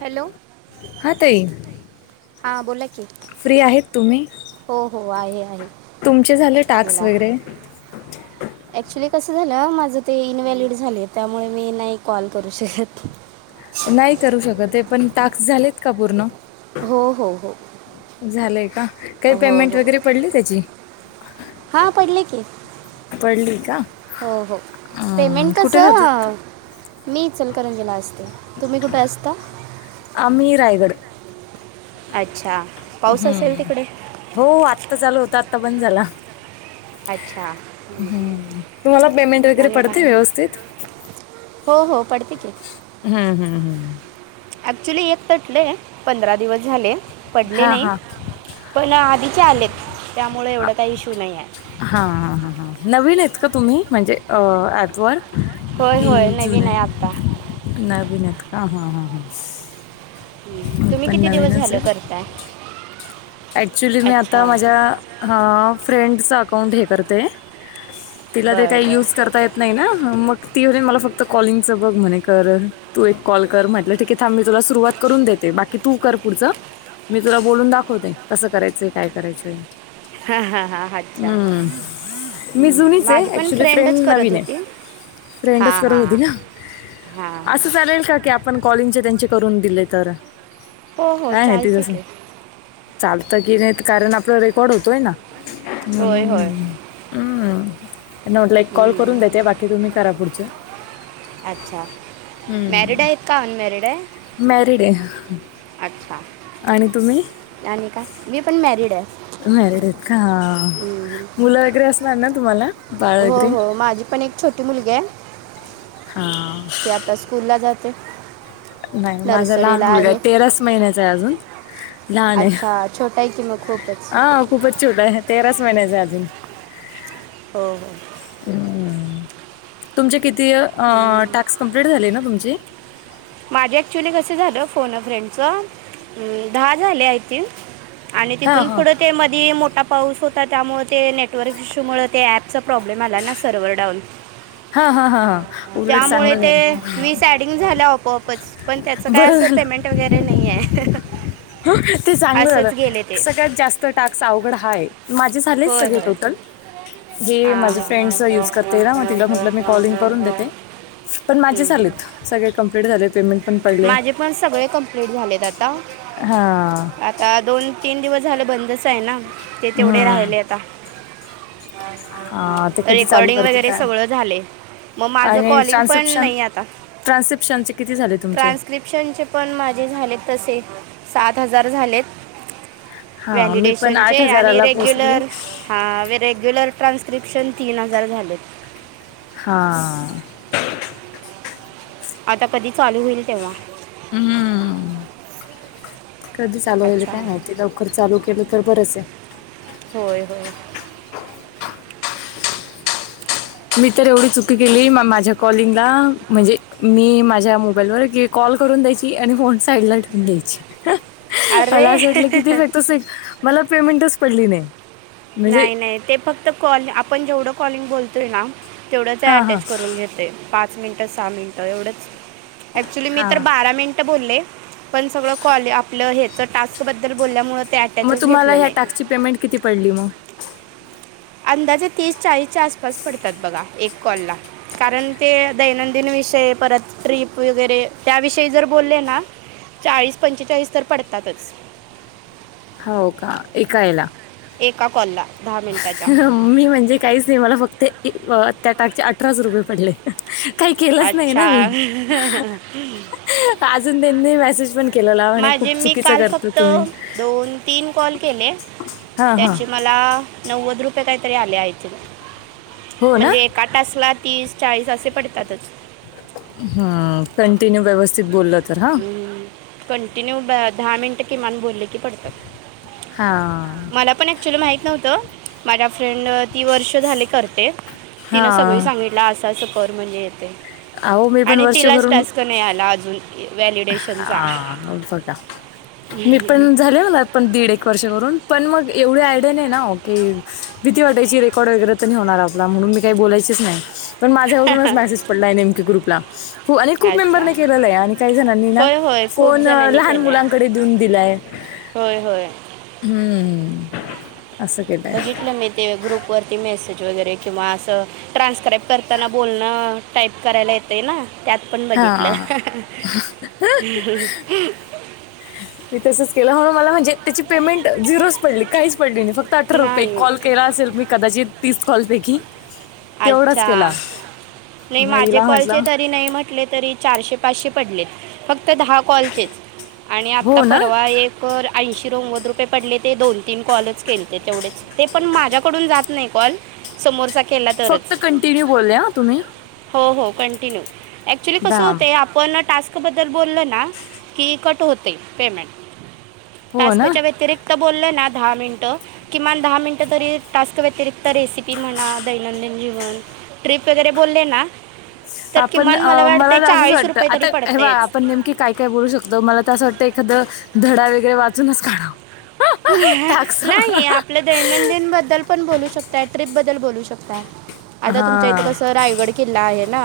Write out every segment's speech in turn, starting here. Hello हा ताई हां बोला की फ्री आहेत तुम्ही? हो हो आहे आहे. तुमचे झाले टाक्स वगैरे? ऍक्च्युली कसं झालं माझं ते इनवॅलिड झाले त्यामुळे मी नाही कॉल करू शकतं. नाही करू शकत ते पण टाक्स झालेत का पूर्ण? हो हो हो झालंय का? काही हो पेमेंट हो वगैरे पडली त्याची? हां पडले की. पडली का हो हो अं, पेमेंट कुठे राहतात कसं मी इचलकरंजीला असते, तुम्ही कुठं असता? आम्ही रायगड. अच्छा. पाऊस असेल हम्म, तिकडे हो आत्ता चालू होता आत्ता बंद झाला. अच्छा हम्म तुम्हाला पेमेंट वगैरे आणि का पडते व्यवस्थित? हो हो पडते की. हम्म हम्म हम्म. ॲक्च्युली एक तटलंय पंधरा दिवस झाले पडले हां नाही. हां पण आधीचे आलेत त्यामुळे एवढं काय इशू नाही आहे. हा हा हा ह, नवीन आहेत का तुम्ही म्हणजे ॲपवर होय की होय नवीन जुने? आहे आत्ता नवीन आहेत का हा हा हा. तुम्ही किती दिवस झालं आहे करताय? ॲक्च्युली मी आता अच्छा माझ्या हा फ्रेंडचं अकाउंट हे करते. तिला ते बरं काही बरं युज करता येत नाही ना मग ती मला फक्त कॉलिंगचं बघ म्हणे कर. तू एक कॉल कर, म्हटलं ठीक आहे थांब मी तुला सुरुवात करून देते बाकी तू कर पुढचं. मी तुला बोलून दाखवते कसं करायचंय काय करायचंय. हा हा हा अच्छा. मी हम्म, जुनीचं माझी आहे पण ऍक्च्युली फ्रेंड फ्रेंडच करत नवीन आहे. होती फ्रेंडच हां करत हां होती हां ना, असं हां चालेल का की आ पण कॉलिंगचे त्यांचे करून दिले तर. हो हो काय नाही ती चालतं जसं की. चालतं की नाहीत कारण आपला रेकॉर्ड होतोय ना होय म्हणून. होय हम्म त्यांना म्हटलं एक कॉल हम्म, करून देते बाकी तुम्ही करा पुढचे. अच्छा. मॅरिड हम्म, आहेत का अनमॅरिड आहे मॅरिड आहे. अच्छा. आणि तुम्ही? आणि काय? मी पण मॅरिड आहे. मॅरिड आहेत का हा, मुलं वगैरे असणार ना तुम्हाला? बाळ हो वगैरे हो माझी पण एक छोटी मुलगी आहे. हा. ती आता स्कूलला जाते. नाही माझा लहान मुलगा आहे तेराच महिन्याचा आहे अजून लहान आहे. अच्छा छोटा आहे की मग. खूपच हा खूपचं छोटा आहे, तेराचं महिन्याचा आहे अजून. हो हो. हम्म तुमचे किती अ टास्क कंप्लीट झाले ना तुमचे? माझे ॲक्च्युली कसं झालं फोन अ फ्रेंडचं दहा झाले आहे ती. आणि हां तिथून हां पुढं ते मध्ये मोठा पाऊस होता. त्यामुळेळ ते नेटवर्क इशूमुळे ते ॲपचा प्रॉब्लेम आला ना, सर्व्हर डाऊन हा, हा, हा हा, उलट त्यामुळे चांगलं झालं. ते झालं आपोआपच पण त्याच काय बरं अस झालं पेमेंट वगैरे, नाहीे. ते चांगलं झालं. ते सगळ्यात जास्त टास्क अवघड हा आहे. माझे झालेत होय सगळे होय टोटल. हे हां माझ्या फ्रेंडचा युज करते ना मग तिला म्हटलं मी कॉलिंग करून देते. पण माझे हम्म, हम्म. झालेत. सगळे कंप्लीट झाले पेमेंट पण पडले. माझे पण सगळे कंप्लीट झालेत आता. हा! आता दोन तीन दिवस झाले बंदच आहे ना ते तेवढे हम्म. राहिले आता. हां ते कधी चालू रेकॉर्डिंग करतील वगैरे' काय सगळं झाले. मग माझ आणि कॉलिंग पण ट्रान्सक्रिप्शन नाही आता ट्रान्सक्रिप्शनचे किती झाले तुमचे ट्रानसलीप - - - ऑप्शनचे पण माझे झाले तसे सात हजार झालेत. हां मी पण व्हॅलिडेशन आठ चे आणि हजाराला रे, पोचली हा रेग्युलर ट्रान्स्क्रिप्शन तीन हजार झाले. हा! आता कधी चालू होईल तेव्हा. हम्म! कधी चालू होईल अच्छा काय माहिती. ते लवकर चालू केलं तर बरंच आहे. होय होय मी तर एवढी चुकी केली माझ्या. कॉलिंगला म्हणजे मी माझ्या मोबाईलवर ये कॉल करून द्यायची आणि फोन साईडला ठेवून द्यायची. अरे मला असं वाटलं किती फक्त मला पेमेंटच पडली नाही. म्हणजे नाही नाही ते फक्त कॉल आपण जेवढं कॉलिंग बोलतोय ना. तेवढंच ते हां हां अटॅच करून घेते पाच मिनिटं सहा मिनिटं एवढंच. ऍक्च्युली मी तर, हां बारा मिनिट ते बोले पण, सगळ कॉल आपलं हेच टास्क बद्दल बोल्यामुळे. मग तुम्हाला हया टॅक्सची पेमेंट किती पडली मग. अंदाजे तीस चाळीसच्या आसपास पडतात, बघा एक कॉलला. कारण, ते दैनंदिन विषय परत ट्रीप वगैरे त्याविषयी जर बोलले ना. चाळीस पंचेचाळीस तर पडतातच. हो का एका यला. एका कॉलला दहा मिनिटाच्या. मी म्हणजे काहीच नाही. मला फक्त त्या टाकचे अठराच रुपये पडले. काही केलंच नाही. ना अच्छा मी अजून त्यांनी मेसेज पण केलेला म्हणे माझे खूप मी चुकीचं काल करतो फक्त तुम्ही दोन, तीन, कॉल केले हां हां त्याचे म मला नव्वद रुपये काही तरी आले काहीतरी हो आय ना थिंक काट असला तीस चाळीस असे पडतातच. हम! कंटिन्यू व्यवस्थित बोलत. हम्म, कंटिन्यू दहा मिनटं किमान बोलले की पडतात. हा मला पण ऍक्च्युअली माहित नव्हतं. माझ्या फ्रेंडन तीन वर्ष झाले करते हा तिनं सगळी सांगितलं असं असं कर म्हणजे. अहो मी पण आणि वर्ष तिलाच भरून टास्क नाही आला अजून. व्हॅलिडेशनचा हा, मग तर काय. मी पण झालिये [unintelligible] पण दीड, एक वर्ष करून पण मग एवढे आयडिया नाही ना की, भीती वाटायची रेकॉर्ड वगैरे होणार आपला, म्हणून मी काही बोलायचेच नाही. पण माझ्यावरूनच मेसेज पडला आहे नेमके ग्रुपला. हो खूप अच्छा मेंबरने केलेलं आहे आणि काही जणांनी ना, होय होय खूप फोन जणांनी लहान केलं आहे मुलांकडे देऊन दिलाय. होय होय. हम्म. असं केलंय बघितलं मी ते ग्रुप वरती मेसेज वगैरे किंवा असं ट्रान्सक्राईब करताना बोलणं टाईप करायला येतय ना. त्यात पण बघितलं. हा मी तसच केलं, अहो मला म्हणजे त्याची पेमेंट झिरोच पडली. काहीच पडली नाही, फक्त अठरा रुपये. एक नाही कॉल केला असेल, मी कदाचित तीस कॉलपैकी. तेवढाच केला. अच्छा नाही मग माझे हिला कॉलचे, म्हटलं तरी नाही म्हटले तरी चारशे, पाचशे पडले. फक्त दहा कॉलचेच आणि आत्ता हो ना परवा एक कर ऐंशी, नव्वद रुपये पडले, ते दोन, तीन कॉलच केले. ते तेवढेच. ते पण माझ्याकडून जात नाही कॉल समोरचा केला तरच फक्त कंटिन्यू बोलले हा तुम्ही हो हो, कंटिन्यू. ऍक्च्युली कसं दाम होतय आ पण टास्कबद्दल बोललं ना की, कट होतय पेमेंट हो ना टास्कच्या व्यतिरिक्त बोललय ना दहा मिनिट. किमान दहा मिनिट तरी टास्क व्यतिरिक्त रेसिपी म्हणा, दैनंदिन जीवन, ट्रिप वगैरे बोलले ना. तर आपण किमान अं मला वाटते तर असंच चाळीस वाटत. रुपये तरी आता हे बघा पडतेच आपण नेम की काय काय बोलू शकतो, मला तर असं वाटतं एखाद धडा वगैरे वाचूनच काढावं. टाक्स [unintelligible] हा नाही. आपलं दैनंदिन बद्दल पण बोलू शकताय, ट्रिप बद्दल बोलू शकता. आता तुमच्या इथं कसं रायगड किल्ला आहे ना,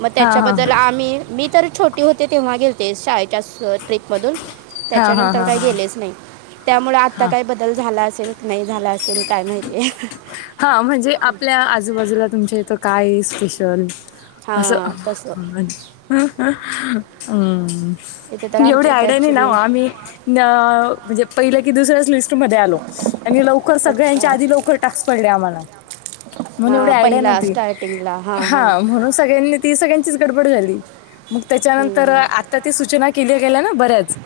मग हा हा त्याच्याबद्दल आम्ही, मी तर छोटी होते तेव्हा गेल ते शाळेच्या ट्रिपमधून, हा हा हा त्याच्यानंतर काय हा गेलेच नाही. त्यामुळे आता हा काही बदल झाला असेल, नाही झाला असेल, काय माहितीय. हा म्हणजे आपल्या आजूबाजूला, तुमच्या इथं काये स्पेशल? असं. हां तसं हम्म. इथे तर एवढी आमच्या इथं आयडिया नाही ना ओ ॲक्च्युली आम्ही अं म्हणजे पहिल्या की दुसऱ्याच लिस्ट मध्ये आलो, आणि लवकर अच्छा सगळ्यांच्या आधी लवकर टास्क पडले आम्हाला म्हणून एवढी हां आयडिया पहिला नव्हती. स्टार्टिंगला हां हां हा म्हणून सगळ्यांनी ती सगळ्यांचीच गडबड झाली. मग त्याच्यानंतर हम्म, हम्म. आता त सूचना केल्या गेल्या ना बऱ्याच,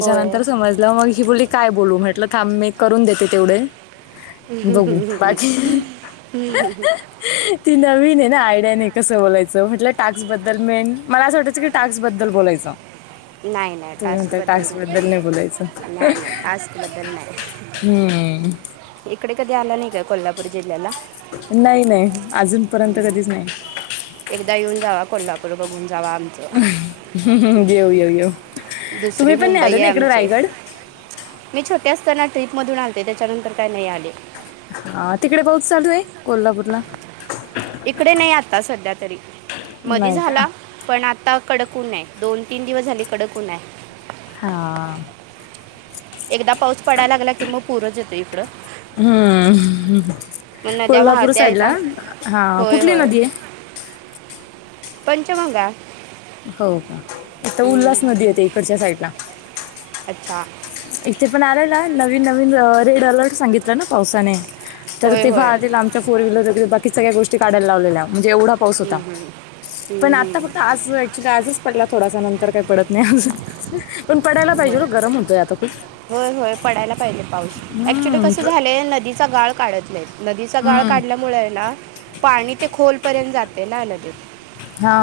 होय समजलं मग ही बोलली काय बोलू? म्हटलं, थांब मी करून देते तेवढे बघू बाकी [unintelligible] ती नवीन आहे ना. आयडिया नाही कसं बोलायचं. म्हटलं, टास्क बद्दल मेन मला असं वाटायचं की टास्क बद्दल बोलायचं. नाही नाही तुम्ही म्हणता, टास्कबद्दल टाक्स बद्दल नाही बोलायच. नाही नाही टास्कबद्दल नाही हम्म. इकडे कधी आला नाही का कोल्हापूर जिल्ह्याला? नाही नाही अजूनपर्यंत कधीच नाही. एकदा येऊन जावा, कोल्हापूर बघून जावा आमच. येऊ येऊ येऊ तुम्ही दुसरी पण नाही मुंबई आला आहे ना इकड आमची रायगड मी छोटी असताना ट्रिप मधून आलते. त्याच्यानंतर काय नाही आले. हां तिकडे पाऊस चालू आहे कोल्हापूरला? इकडे नाही आत्ता सध्या तरी मधी नाही का झाला. पण आता कडक ऊन आहे. दोन तीन दिवस झाले कडक ऊन आहे. हां एकदा पाऊस पडायला लागला की मग पुरच येतोय इकड. हम्म नद्या कोल्हापूर वाहत्या साईडला येतात हा होय कुठली होय नदी आहे? पंचगंगा. हो का इथ हम्म, उल्हास नदी येते इकडच्या साईडला. अच्छा इथे पण आलना नवीन नवीन रेड अलर्ट सांगितला ना पावसाने. तर होय तेव्हा होय आधी हम्म, लांबच्या फोर व्हीलर बाकी सगळ्या गोष्टी काढायला लावलेल्या म्हणजे एवढा पाऊस होता. हम्म, हम्म, पण आता हम्म. फक्त आज ऍक्च्युली आजच पडला थोडासा नंतर काही पडत नाही अजून. पण पडयला पाहिजे होय हो गरम होतय आता खूप. होय होय पडायला पाहिले पाऊस, ऍक्च्युली हम्म, कस प- झालय नदीचा गाळ काढत नाहीत. नदीचा गाळ हम्म, काढल्यामुळय ना पाणी ते खोल पर्यंत जातय ना नदीत.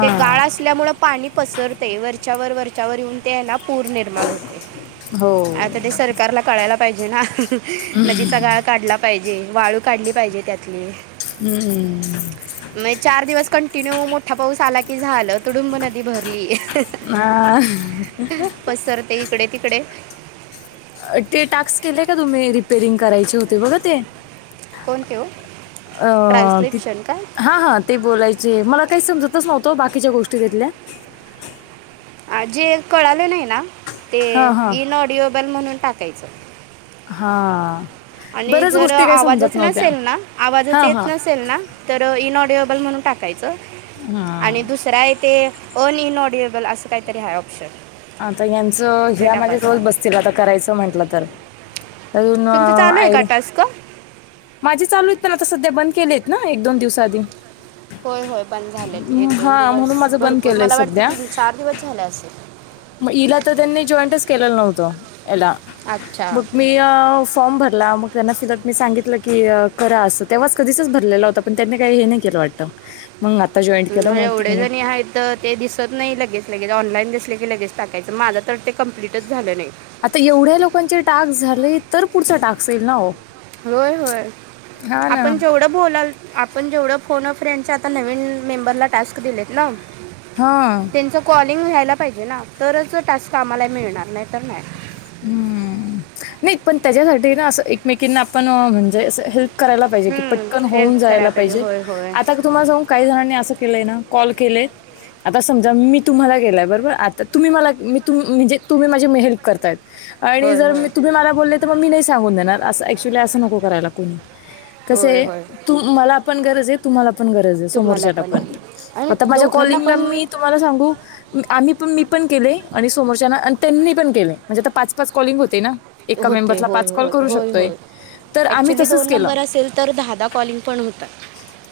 ते गाळ असल्यामुळ पाणी पसरतय वरच्यावर वरच्यावर येऊन ते हायना पूर निर्माण होतो हो आता ते सरकारला कळायला पाहिजे ना, नदीचा गाळ काढला पाहिजे. वाळू काढली पाहिजे त्यातली. हम्म मग चार दिवस कंटिन्यू मोठा पाऊस आला की झाल तुडुंब नदी भरलीये. हा. पसरते इकडे तिकडे. ते टास्क केले का तुम्ही रिपेरिंग करायचे होते बघ ते. कोणते हो अ ट्रान्स्क्रिप्शन का हां हां ते बोलायचे मला काही समजतच नव्हत बाकीच्या गोष्टी त्यातल्या. अ जे कळाल नाही ना ते हा हा इन ऑडिओबल म्हणून टाकायच. हां आणि जर आवाजच नसेल ना, आवाजच हा येत हा नसेल ना. तर इनऑडिएबल म्हणून टाकायच. आणि दुसर आहे ते अनइनऑडिएबल अस काहीतरी आहे ऑप्शन. आता ह्यांच ते ह्या माझ्या टाकायचं जवळ बसतील आता करायच म्हंटल तर. अजून तुमचं चालू आहे का आयडिया. टास्क माझे चालू आहेत पण आता सध्या बंद केलेत ना एक दोन दिवस आधी. होय होय बंद झालय ते एक दोन हा दिवस म्हणून माझं बंद भरपूर केलंय मला वाटते सध्या तीन चार दिवस झाले असेल. मग हिला तर त्यांनी जॉईंटच केलेल नव्हत याला अच्छा मग मी फॉर्म भरला मग त्यांना फिडबॅक मी सांगितल की करा अस तेव्हाच कधीचाच भरलेला होता. पण त्यांनी काही हे नाही केल वाटत मग आता जॉईंट केल हम्म, मग ती एवढे म्हणे. जणी आहेत तर ते दिसत नाही लगेच लगेच ऑनलाईन दिसले की लगेच टाकायच. माझ तर ते कम्प्लीटच झाल नाही. आता एवढ्या लोकांचे टास्क झाले तर पुढचा टास्क येईल ना हो. होय होय हा ना. आपण जेवढ बोलाल. आपण जेवढ फोन अ फ्रेंडचे आता नवीन मेंबरला टास्क दिलेत ना हा त्यांचं कॉलिंग व्यायला पाहिजे ना तरच टास्क आम्हाला मिळणार नाही तर नाही. हम्म, नाही पण त्याच्यासाठी ना असं एकमेकींना आपण म्हणजे असं हेल्प करायला पाहिजे की, पटकन होऊन हेल्प करायला जायला पाहिजे होय होय आता तुम्हाला सांगु काही जणांनी असं केलंय ना कॉल केलेय आता समजा मी तुम्हाला गेलाय बरोबर आता तुम्ही मला मी तुम म्हणजे तुम्ही माझे म हेल्प करताय आणि होय जर मी होय तुम्ही मला बोलले तर मग मी नाही सांगून देणार असं ऍक्च्युली असं नको करायला कोणी, कसं होय हे होय तू मला आपण गरज आहे तुम्हाला पण गरज आहे समोरच्याला पण आणि आता माझ्या दोघांना कॉलिंगला पण मी तुम्हाला सांगू आम्ही पण मी पण केले आणि समोरच्या ना आणि त्यांनी पण केले. म्हणजे आता पाच पाच कॉलिंग होते ना एका होते मेंबरला होय पाच कॉल होय करू होय शकतोय होय तर आम्ही ऍक्च्युली तसंच दोन केलं नंबर असेल तर दहा दहा कॉलिंग पण हो तात.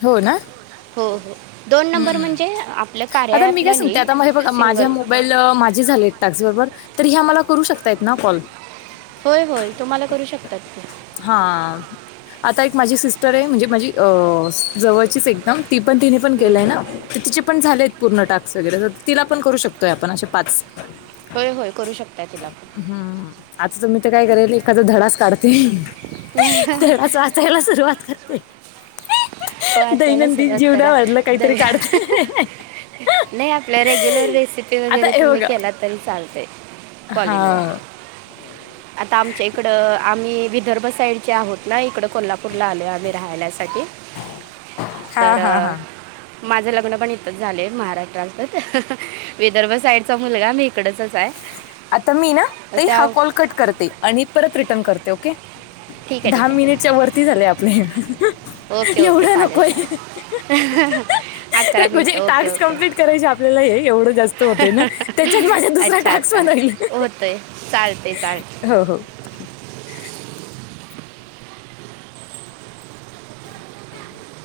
हो ना? हो हो दोन नंबर म्हणजे आपलं कार्या ॲपला नाही सिंगल. पाहिल माझे झाले आहेत टक्स बर, तर ह्या मला करू शकतायत ना कॉल? होय होय तुम्हाला करू शकतात ते. हा आता एक माझी सिस्टर आहे, म्हणजे माझी अ जवळचीच एकदम ती पण तिने पण केलंय हम्म. ना तर तिचे पण झालेत पूर्ण टास्क वगैरे तर तिला पण करू शकतोय आपण असे पाच. होय होय करू शकतो. हा हा. आता तु मी तर काय करेल एखादा धडाच काढते धडाच वाचायला सुरुवात करते. वाचायला दैनंदिन सुरुवात करा जीवनावरलं द काहीतरी काढते. नाही आपल्या रेग्युलर रेसिपी आता वगैरे हे तुम्ही बघा केलात तरी चालतय कॉलिंगवर. ह आता आमच्या इकडं आम्ही विदर्भ साईडचे आहोत ना. इकडं कोल्हापूरला आलो आम्ही राहायण्यासाठी, हां, तर हां, हां. माझं लग्न पण इथच झालय महाराष्ट्रातच विदर्भ साईडचा मुलगा मी इकडचाच हाय. आता मी ना त हा कॉल कट करते, आणि परत रिटर्न करते ओके. ठीक आहे दहा ठीक मिनिटच्या वरती झालय आपल हे आहे ओके ओके एवढं चालेल नकोये चालेल अकरा म्हणजे मिनटं ओके टास्क ओके कमप्लीट करायचं आपल्याला एवढ जास्त होत ना, त्याच्यात माझं दुसरा टास्क पण होईल होतय चालतय चालतय. हो हो.